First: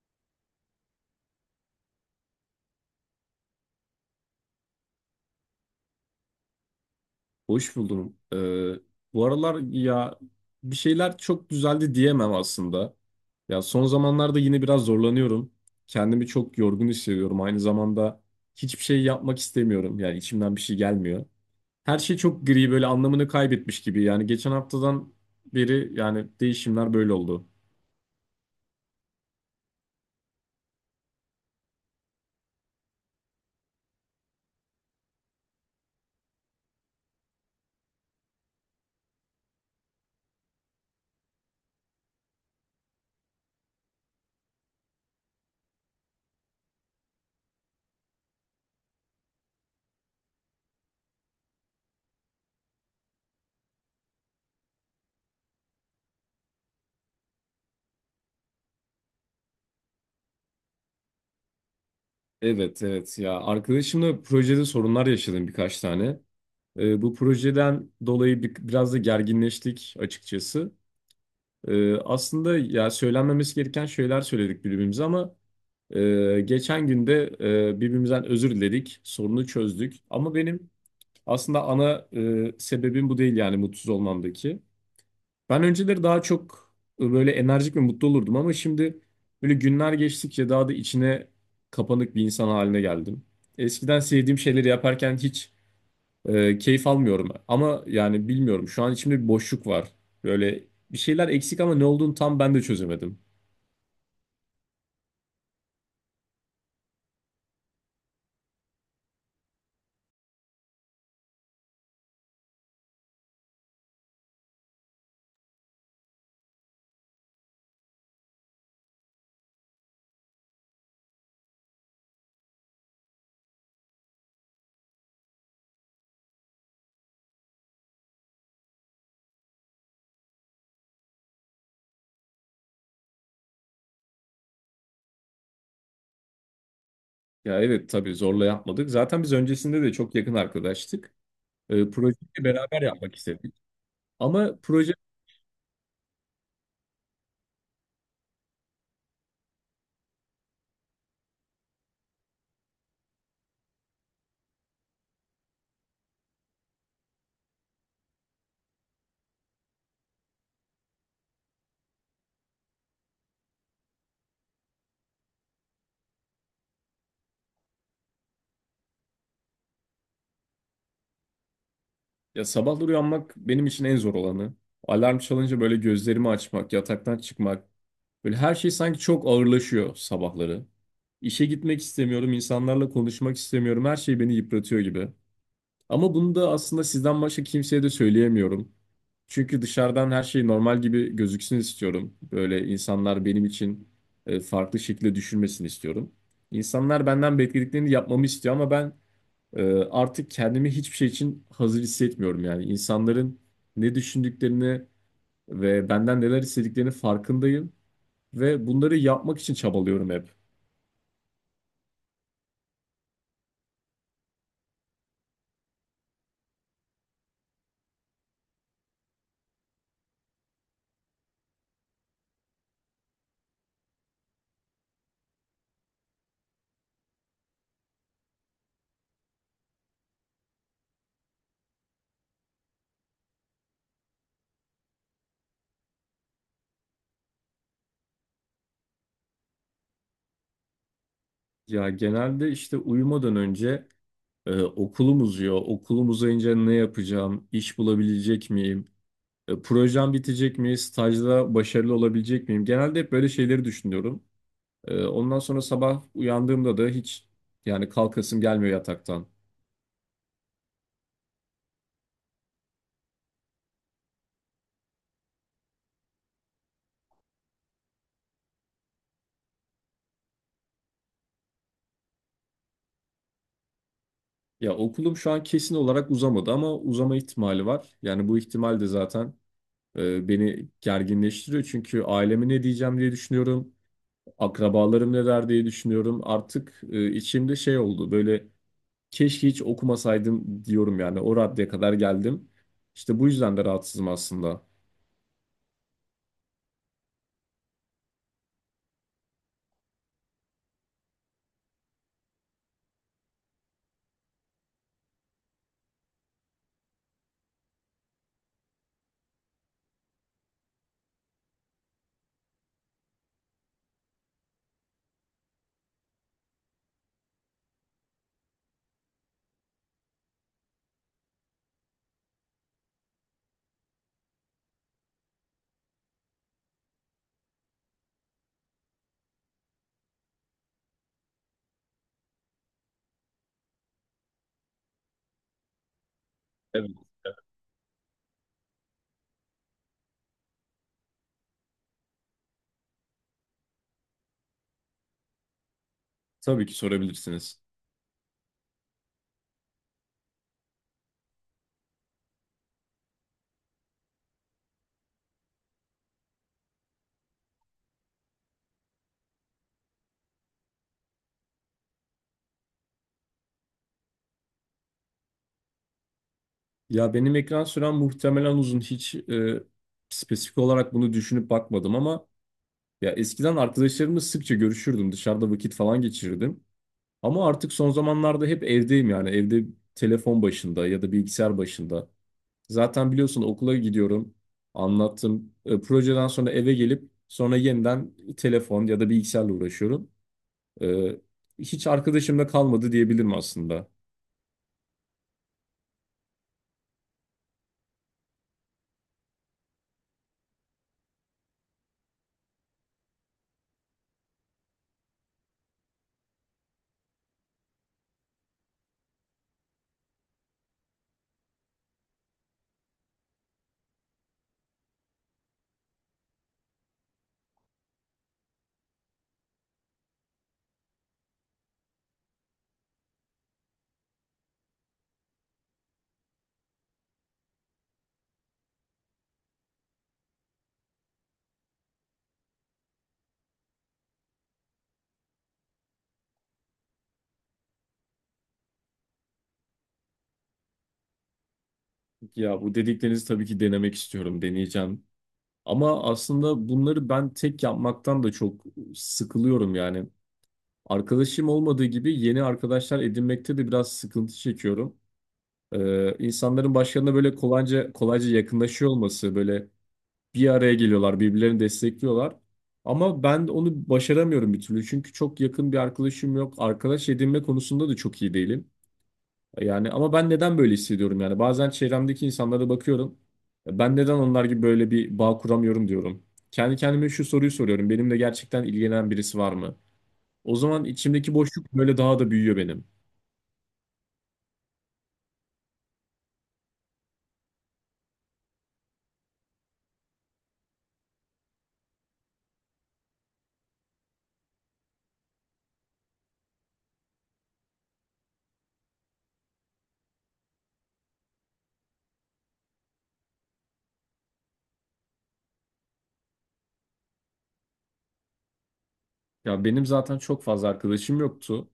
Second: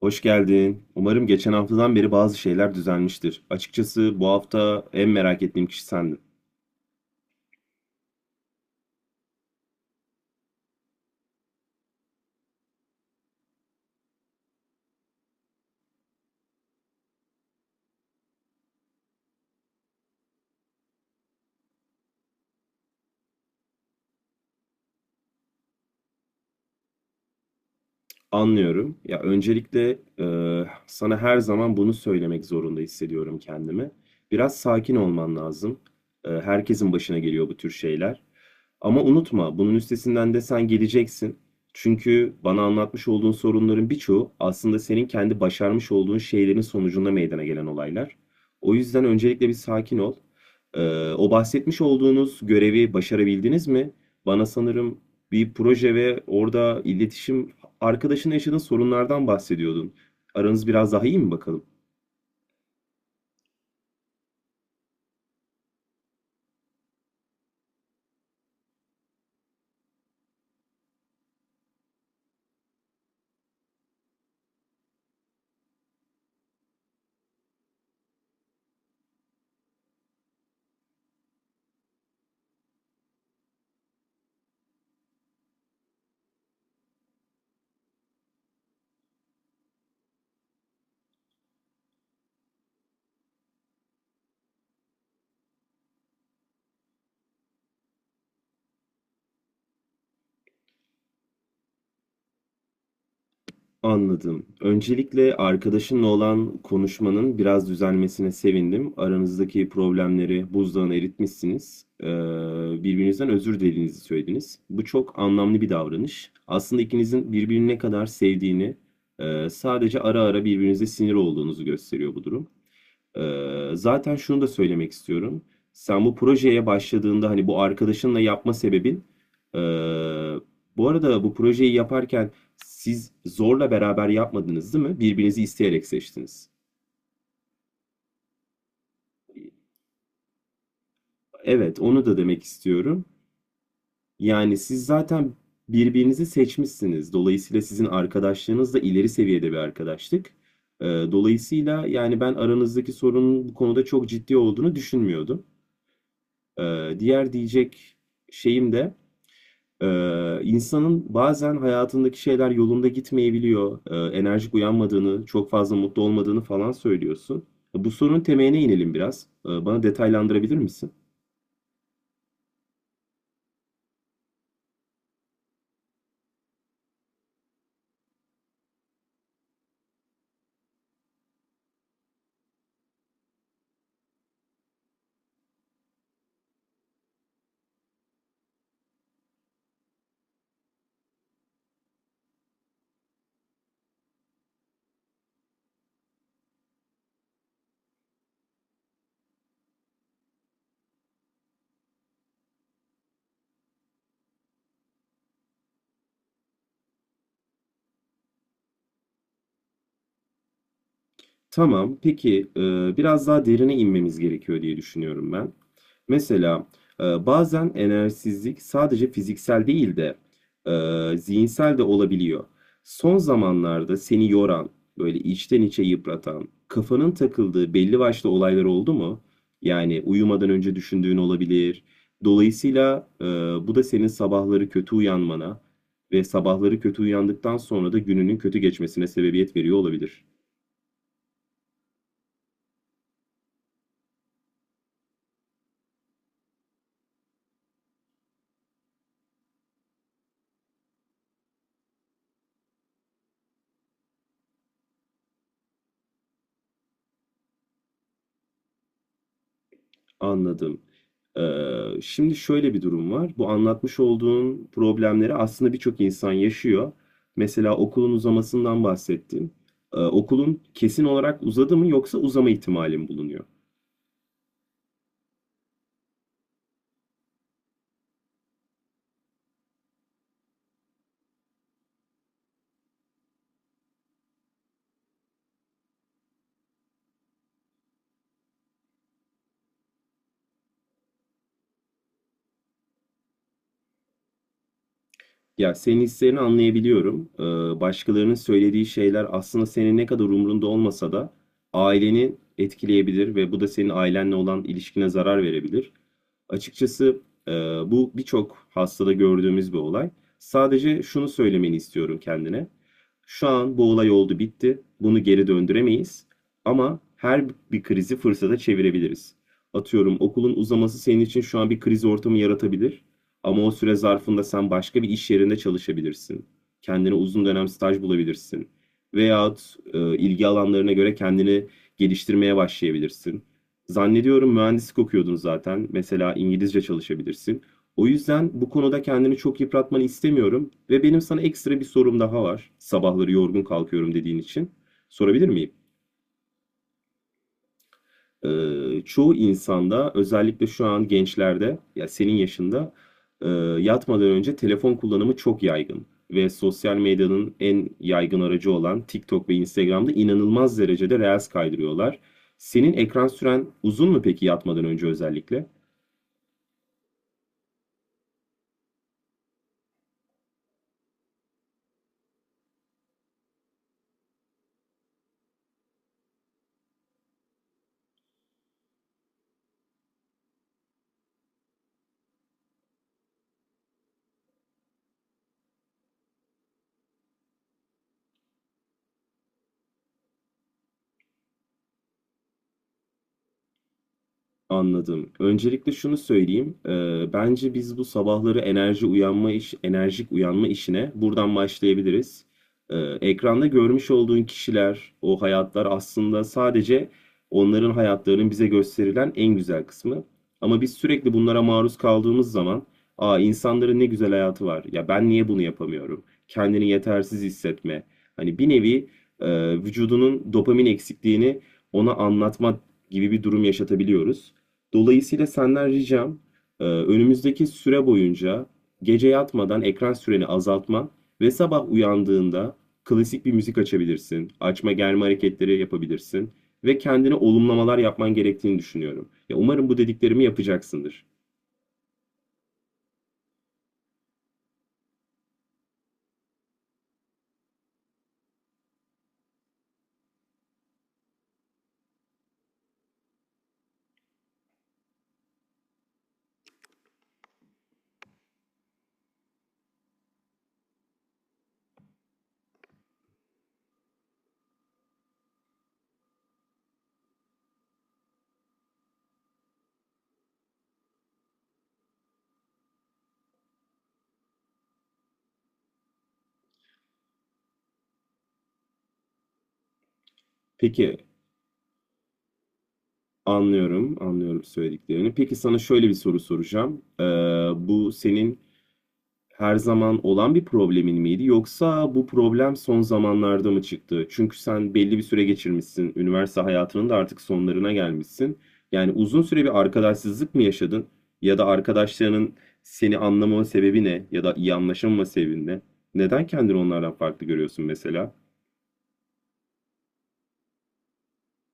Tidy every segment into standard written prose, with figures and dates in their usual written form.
Hoş geldin. Umarım geçen haftadan beri bazı şeyler düzelmiştir. Açıkçası bu hafta en merak ettiğim kişi sendin. Hoş buldum. Bu aralar ya bir şeyler çok düzeldi diyemem aslında. Ya son zamanlarda yine biraz zorlanıyorum. Kendimi çok yorgun hissediyorum. Aynı zamanda hiçbir şey yapmak istemiyorum. Yani içimden bir şey gelmiyor. Her şey çok gri böyle anlamını kaybetmiş gibi. Yani geçen haftadan beri yani değişimler böyle oldu. Anlıyorum. Ya öncelikle sana her zaman bunu söylemek zorunda hissediyorum kendimi. Biraz sakin olman lazım. Herkesin başına geliyor bu tür şeyler. Ama unutma, bunun üstesinden de sen geleceksin. Çünkü bana anlatmış olduğun sorunların birçoğu aslında senin kendi başarmış olduğun şeylerin sonucunda meydana gelen olaylar. O yüzden öncelikle bir sakin ol. O bahsetmiş olduğunuz görevi başarabildiniz mi? Bana sanırım bir proje ve orada iletişim arkadaşınla yaşadığın sorunlardan bahsediyordun. Aranız biraz daha iyi mi bakalım? Evet evet, ya arkadaşımla projede sorunlar yaşadım birkaç tane. Bu projeden dolayı biraz da gerginleştik açıkçası. Aslında ya söylenmemesi gereken şeyler söyledik birbirimize ama geçen günde birbirimizden özür diledik, sorunu çözdük. Ama benim aslında ana sebebim bu değil yani mutsuz olmamdaki. Ben önceleri daha çok böyle enerjik ve mutlu olurdum ama şimdi böyle günler geçtikçe daha da içine kapanık bir insan haline geldim. Eskiden sevdiğim şeyleri yaparken hiç keyif almıyorum ama yani bilmiyorum şu an içimde bir boşluk var. Böyle bir şeyler eksik ama ne olduğunu tam ben de çözemedim. Anladım. Öncelikle arkadaşınla olan konuşmanın biraz düzelmesine sevindim. Aranızdaki problemleri buzdağına eritmişsiniz. Birbirinizden özür dilediğinizi söylediniz. Bu çok anlamlı bir davranış. Aslında ikinizin birbirini ne kadar sevdiğini, sadece ara ara birbirinize sinir olduğunuzu gösteriyor bu durum. Zaten şunu da söylemek istiyorum. Sen bu projeye başladığında hani bu arkadaşınla yapma sebebin ee, bu arada bu projeyi yaparken siz zorla beraber yapmadınız değil mi? Birbirinizi isteyerek seçtiniz. Ya evet, tabii zorla yapmadık. Zaten biz öncesinde de çok yakın arkadaştık. Evet, onu da Projeyi demek beraber istiyorum. yapmak istedik. Yani Ama siz proje zaten birbirinizi seçmişsiniz. Dolayısıyla sizin arkadaşlığınız da ileri seviyede bir arkadaşlık. Dolayısıyla yani ben aranızdaki sorunun bu konuda çok ciddi olduğunu düşünmüyordum. Diğer diyecek şeyim de insanın bazen hayatındaki şeyler yolunda gitmeyebiliyor. Enerjik uyanmadığını, çok fazla mutlu olmadığını falan söylüyorsun. Bu sorunun temeline inelim biraz. Bana detaylandırabilir misin? ya sabahları uyanmak benim için en zor olanı. Alarm çalınca böyle gözlerimi açmak, yataktan çıkmak. Böyle her şey sanki çok ağırlaşıyor sabahları. İşe gitmek istemiyorum, insanlarla konuşmak istemiyorum. Her şey beni yıpratıyor gibi. Ama bunu da aslında sizden başka kimseye de söyleyemiyorum. Çünkü dışarıdan her şey normal gibi gözüksün istiyorum. Böyle insanlar benim için farklı şekilde düşünmesini istiyorum. İnsanlar benden beklediklerini yapmamı istiyor ama ben e, artık kendimi hiçbir şey için hazır hissetmiyorum yani. İnsanların ne düşündüklerini ve benden neler istediklerini farkındayım ve bunları yapmak için çabalıyorum hep. Tamam. Peki biraz daha derine inmemiz gerekiyor diye düşünüyorum ben. Mesela bazen enerjisizlik sadece fiziksel değil de zihinsel de olabiliyor. Son zamanlarda seni yoran, böyle içten içe yıpratan, kafanın takıldığı belli başlı olaylar oldu mu? Yani uyumadan önce düşündüğün olabilir. Dolayısıyla bu da senin sabahları kötü uyanmana ve sabahları kötü uyandıktan sonra da gününün kötü geçmesine sebebiyet veriyor olabilir. Ya genelde işte uyumadan önce okulum uzuyor. Okulum uzayınca ne yapacağım? İş bulabilecek miyim? Projem bitecek mi? Stajda başarılı olabilecek miyim? Genelde hep böyle şeyleri düşünüyorum. Ondan sonra sabah uyandığımda da hiç yani kalkasım gelmiyor yataktan. Anladım. Şimdi şöyle bir durum var. Bu anlatmış olduğun problemleri aslında birçok insan yaşıyor. Mesela okulun uzamasından bahsettin. Okulun kesin olarak uzadı mı yoksa uzama ihtimali mi bulunuyor? Ya okulum şu an kesin olarak uzamadı ama uzama ihtimali var. Yani bu ihtimal de zaten beni gerginleştiriyor. Çünkü aileme ne diyeceğim diye düşünüyorum. Akrabalarım ne der diye düşünüyorum. Artık içimde şey oldu böyle. Keşke hiç okumasaydım diyorum yani. O raddeye kadar geldim. İşte bu yüzden de rahatsızım aslında. Ya senin hislerini anlayabiliyorum. Başkalarının söylediği şeyler aslında senin ne kadar umrunda olmasa da aileni etkileyebilir ve bu da senin ailenle olan ilişkine zarar verebilir. Açıkçası e, bu birçok hastada gördüğümüz bir olay. Sadece şunu söylemeni istiyorum kendine. Şu an bu olay oldu bitti. Bunu geri döndüremeyiz. Ama her bir krizi fırsata çevirebiliriz. Atıyorum okulun uzaması senin için şu an bir kriz ortamı yaratabilir. Ama o süre zarfında sen başka bir iş yerinde çalışabilirsin. Kendine uzun dönem staj bulabilirsin. Veyahut ilgi alanlarına göre kendini geliştirmeye başlayabilirsin. Zannediyorum mühendislik okuyordun zaten. Mesela İngilizce Evet. çalışabilirsin. O yüzden bu konuda kendini çok yıpratmanı istemiyorum ve benim sana ekstra bir sorum daha var. Sabahları yorgun kalkıyorum dediğin için. Sorabilir miyim? Tabii ki sorabilirsiniz. Çoğu insanda özellikle şu an gençlerde ya senin yaşında e, yatmadan önce telefon kullanımı çok yaygın ve sosyal medyanın en yaygın aracı olan TikTok ve Instagram'da inanılmaz derecede reels kaydırıyorlar. Senin ekran süren uzun mu peki yatmadan önce özellikle? Ya benim ekran sürem muhtemelen uzun. Hiç spesifik olarak bunu düşünüp bakmadım ama ya eskiden arkadaşlarımla sıkça görüşürdüm. Dışarıda vakit falan geçirirdim. Ama artık son zamanlarda hep evdeyim yani. Evde telefon başında ya da bilgisayar başında. Zaten biliyorsun okula gidiyorum. Anlattım. Projeden sonra eve gelip sonra yeniden telefon ya da bilgisayarla uğraşıyorum. Ee, Hiç arkadaşımda kalmadı diyebilirim aslında. Anladım. Öncelikle şunu söyleyeyim. Bence biz bu sabahları enerjik uyanma işine buradan başlayabiliriz. Ee, Ekranda görmüş olduğun kişiler, o hayatlar aslında sadece onların hayatlarının bize gösterilen en güzel kısmı. Ama biz sürekli bunlara maruz kaldığımız zaman, aa insanların ne güzel hayatı var. Ya ben niye bunu yapamıyorum? Kendini yetersiz hissetme. Hani bir nevi vücudunun dopamin eksikliğini ona anlatma gibi bir durum yaşatabiliyoruz. Dolayısıyla senden ricam önümüzdeki süre boyunca gece yatmadan ekran süreni azaltman ve sabah uyandığında klasik bir müzik açabilirsin, açma germe hareketleri yapabilirsin ve kendine olumlamalar yapman gerektiğini düşünüyorum. Ya umarım bu dediklerimi yapacaksındır. Ya bu dediklerinizi tabii ki denemek istiyorum, deneyeceğim. Ama aslında bunları ben tek yapmaktan da çok sıkılıyorum yani. Arkadaşım olmadığı gibi yeni arkadaşlar edinmekte de biraz sıkıntı çekiyorum. İnsanların başlarına böyle kolayca yakınlaşıyor olması, böyle bir araya geliyorlar, birbirlerini destekliyorlar. Ama ben onu başaramıyorum bir türlü. Çünkü çok yakın bir arkadaşım yok. Arkadaş edinme konusunda da çok iyi değilim. Yani ama ben neden böyle hissediyorum yani bazen çevremdeki insanlara bakıyorum. Ben neden onlar gibi böyle bir bağ kuramıyorum diyorum. Kendi kendime şu soruyu soruyorum. Benimle gerçekten ilgilenen birisi var mı? O zaman Peki içimdeki boşluk böyle daha da büyüyor benim. anlıyorum, anlıyorum söylediklerini. Peki sana şöyle bir soru soracağım. Bu senin her zaman olan bir problemin miydi yoksa bu problem son zamanlarda mı çıktı? Çünkü sen belli bir süre geçirmişsin, üniversite hayatının da artık sonlarına gelmişsin. Yani uzun süre bir arkadaşsızlık mı yaşadın ya da arkadaşlarının seni anlamama sebebi ne ya da iyi anlaşamama sebebi ne? Neden kendini onlardan farklı görüyorsun mesela? Ya benim zaten çok fazla arkadaşım yoktu.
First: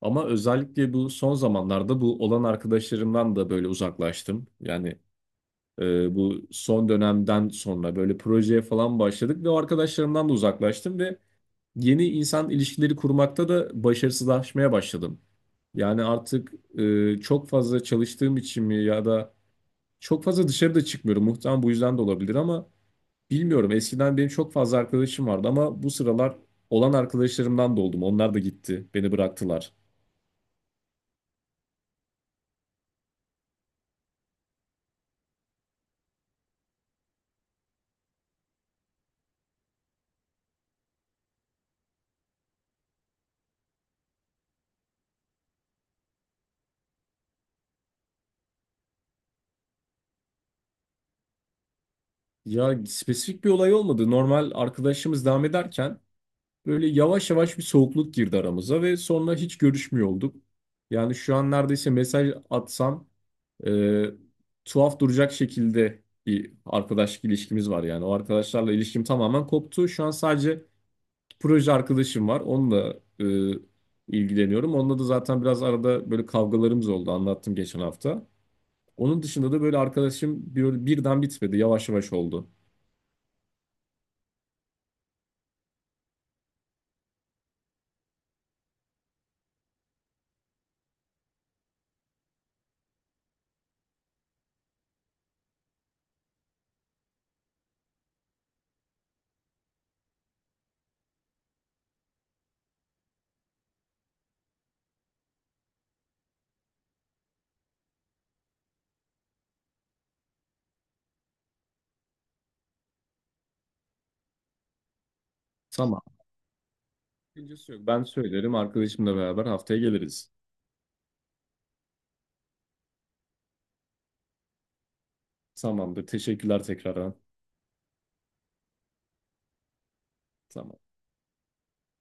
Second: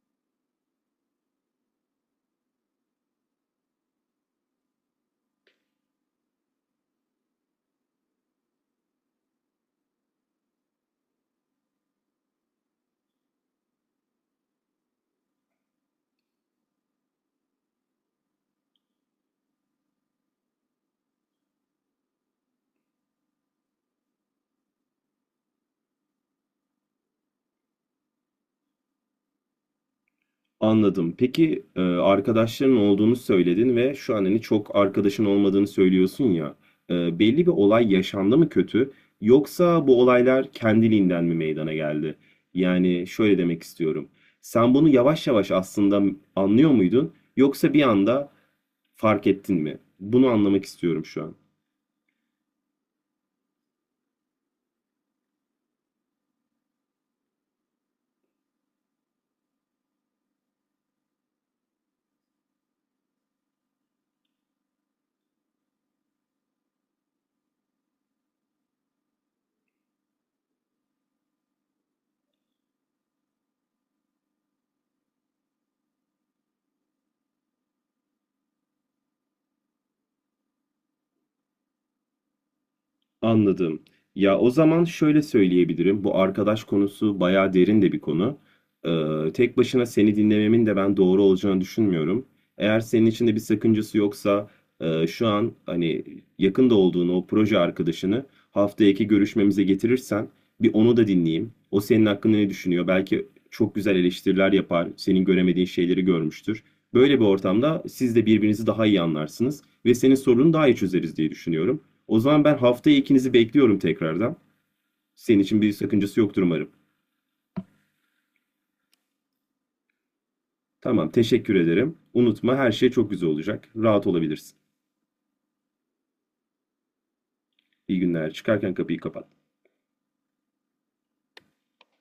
Ama özellikle bu son zamanlarda bu olan arkadaşlarımdan da böyle uzaklaştım. Yani bu son dönemden sonra böyle projeye falan başladık ve o arkadaşlarımdan da uzaklaştım ve yeni insan ilişkileri kurmakta da başarısızlaşmaya başladım. Yani artık çok fazla çalıştığım için mi ya da çok fazla dışarıda çıkmıyorum. Muhtemelen bu yüzden de olabilir ama bilmiyorum. Eskiden benim çok fazla arkadaşım vardı ama bu sıralar olan arkadaşlarımdan da oldum. Onlar da gitti, beni bıraktılar. Anladım. Peki arkadaşların olduğunu söyledin ve şu an hani çok arkadaşın olmadığını söylüyorsun ya. Belli bir olay yaşandı mı kötü yoksa bu olaylar kendiliğinden mi meydana geldi? Yani şöyle demek istiyorum. Sen bunu yavaş yavaş aslında anlıyor muydun yoksa bir anda fark ettin mi? Bunu anlamak istiyorum şu an. Ya spesifik bir olay olmadı. Normal arkadaşımız devam ederken böyle yavaş yavaş bir soğukluk girdi aramıza ve sonra hiç görüşmüyor olduk. Yani şu an neredeyse mesaj atsam e, tuhaf duracak şekilde bir arkadaşlık ilişkimiz var yani. O arkadaşlarla ilişkim tamamen koptu. Şu an sadece proje arkadaşım var. Onunla ilgileniyorum. Onunla da zaten biraz arada böyle kavgalarımız oldu. Anlattım geçen hafta. Onun dışında da böyle arkadaşım böyle birden bitmedi. Yavaş yavaş oldu. Anladım. Ya o zaman şöyle söyleyebilirim. Bu arkadaş konusu bayağı derin de bir konu. Tek başına seni dinlememin de ben doğru olacağını düşünmüyorum. Eğer senin için de bir sakıncası yoksa şu an hani yakında olduğun o proje arkadaşını haftaya iki görüşmemize getirirsen bir onu da dinleyeyim. O senin hakkında ne düşünüyor? Belki çok güzel eleştiriler yapar, senin göremediğin şeyleri görmüştür. Böyle bir ortamda siz de birbirinizi daha iyi anlarsınız ve senin sorununu daha iyi çözeriz diye düşünüyorum. O zaman ben haftaya ikinizi bekliyorum tekrardan. Senin için bir Tamam. sakıncası yoktur umarım. Sakıncası yok. Ben söylerim. Arkadaşımla beraber haftaya geliriz. Tamam, teşekkür ederim. Unutma her şey çok güzel olacak. Rahat olabilirsin. Tamamdır. Teşekkürler tekrardan. İyi günler. Çıkarken kapıyı kapat. Tamam.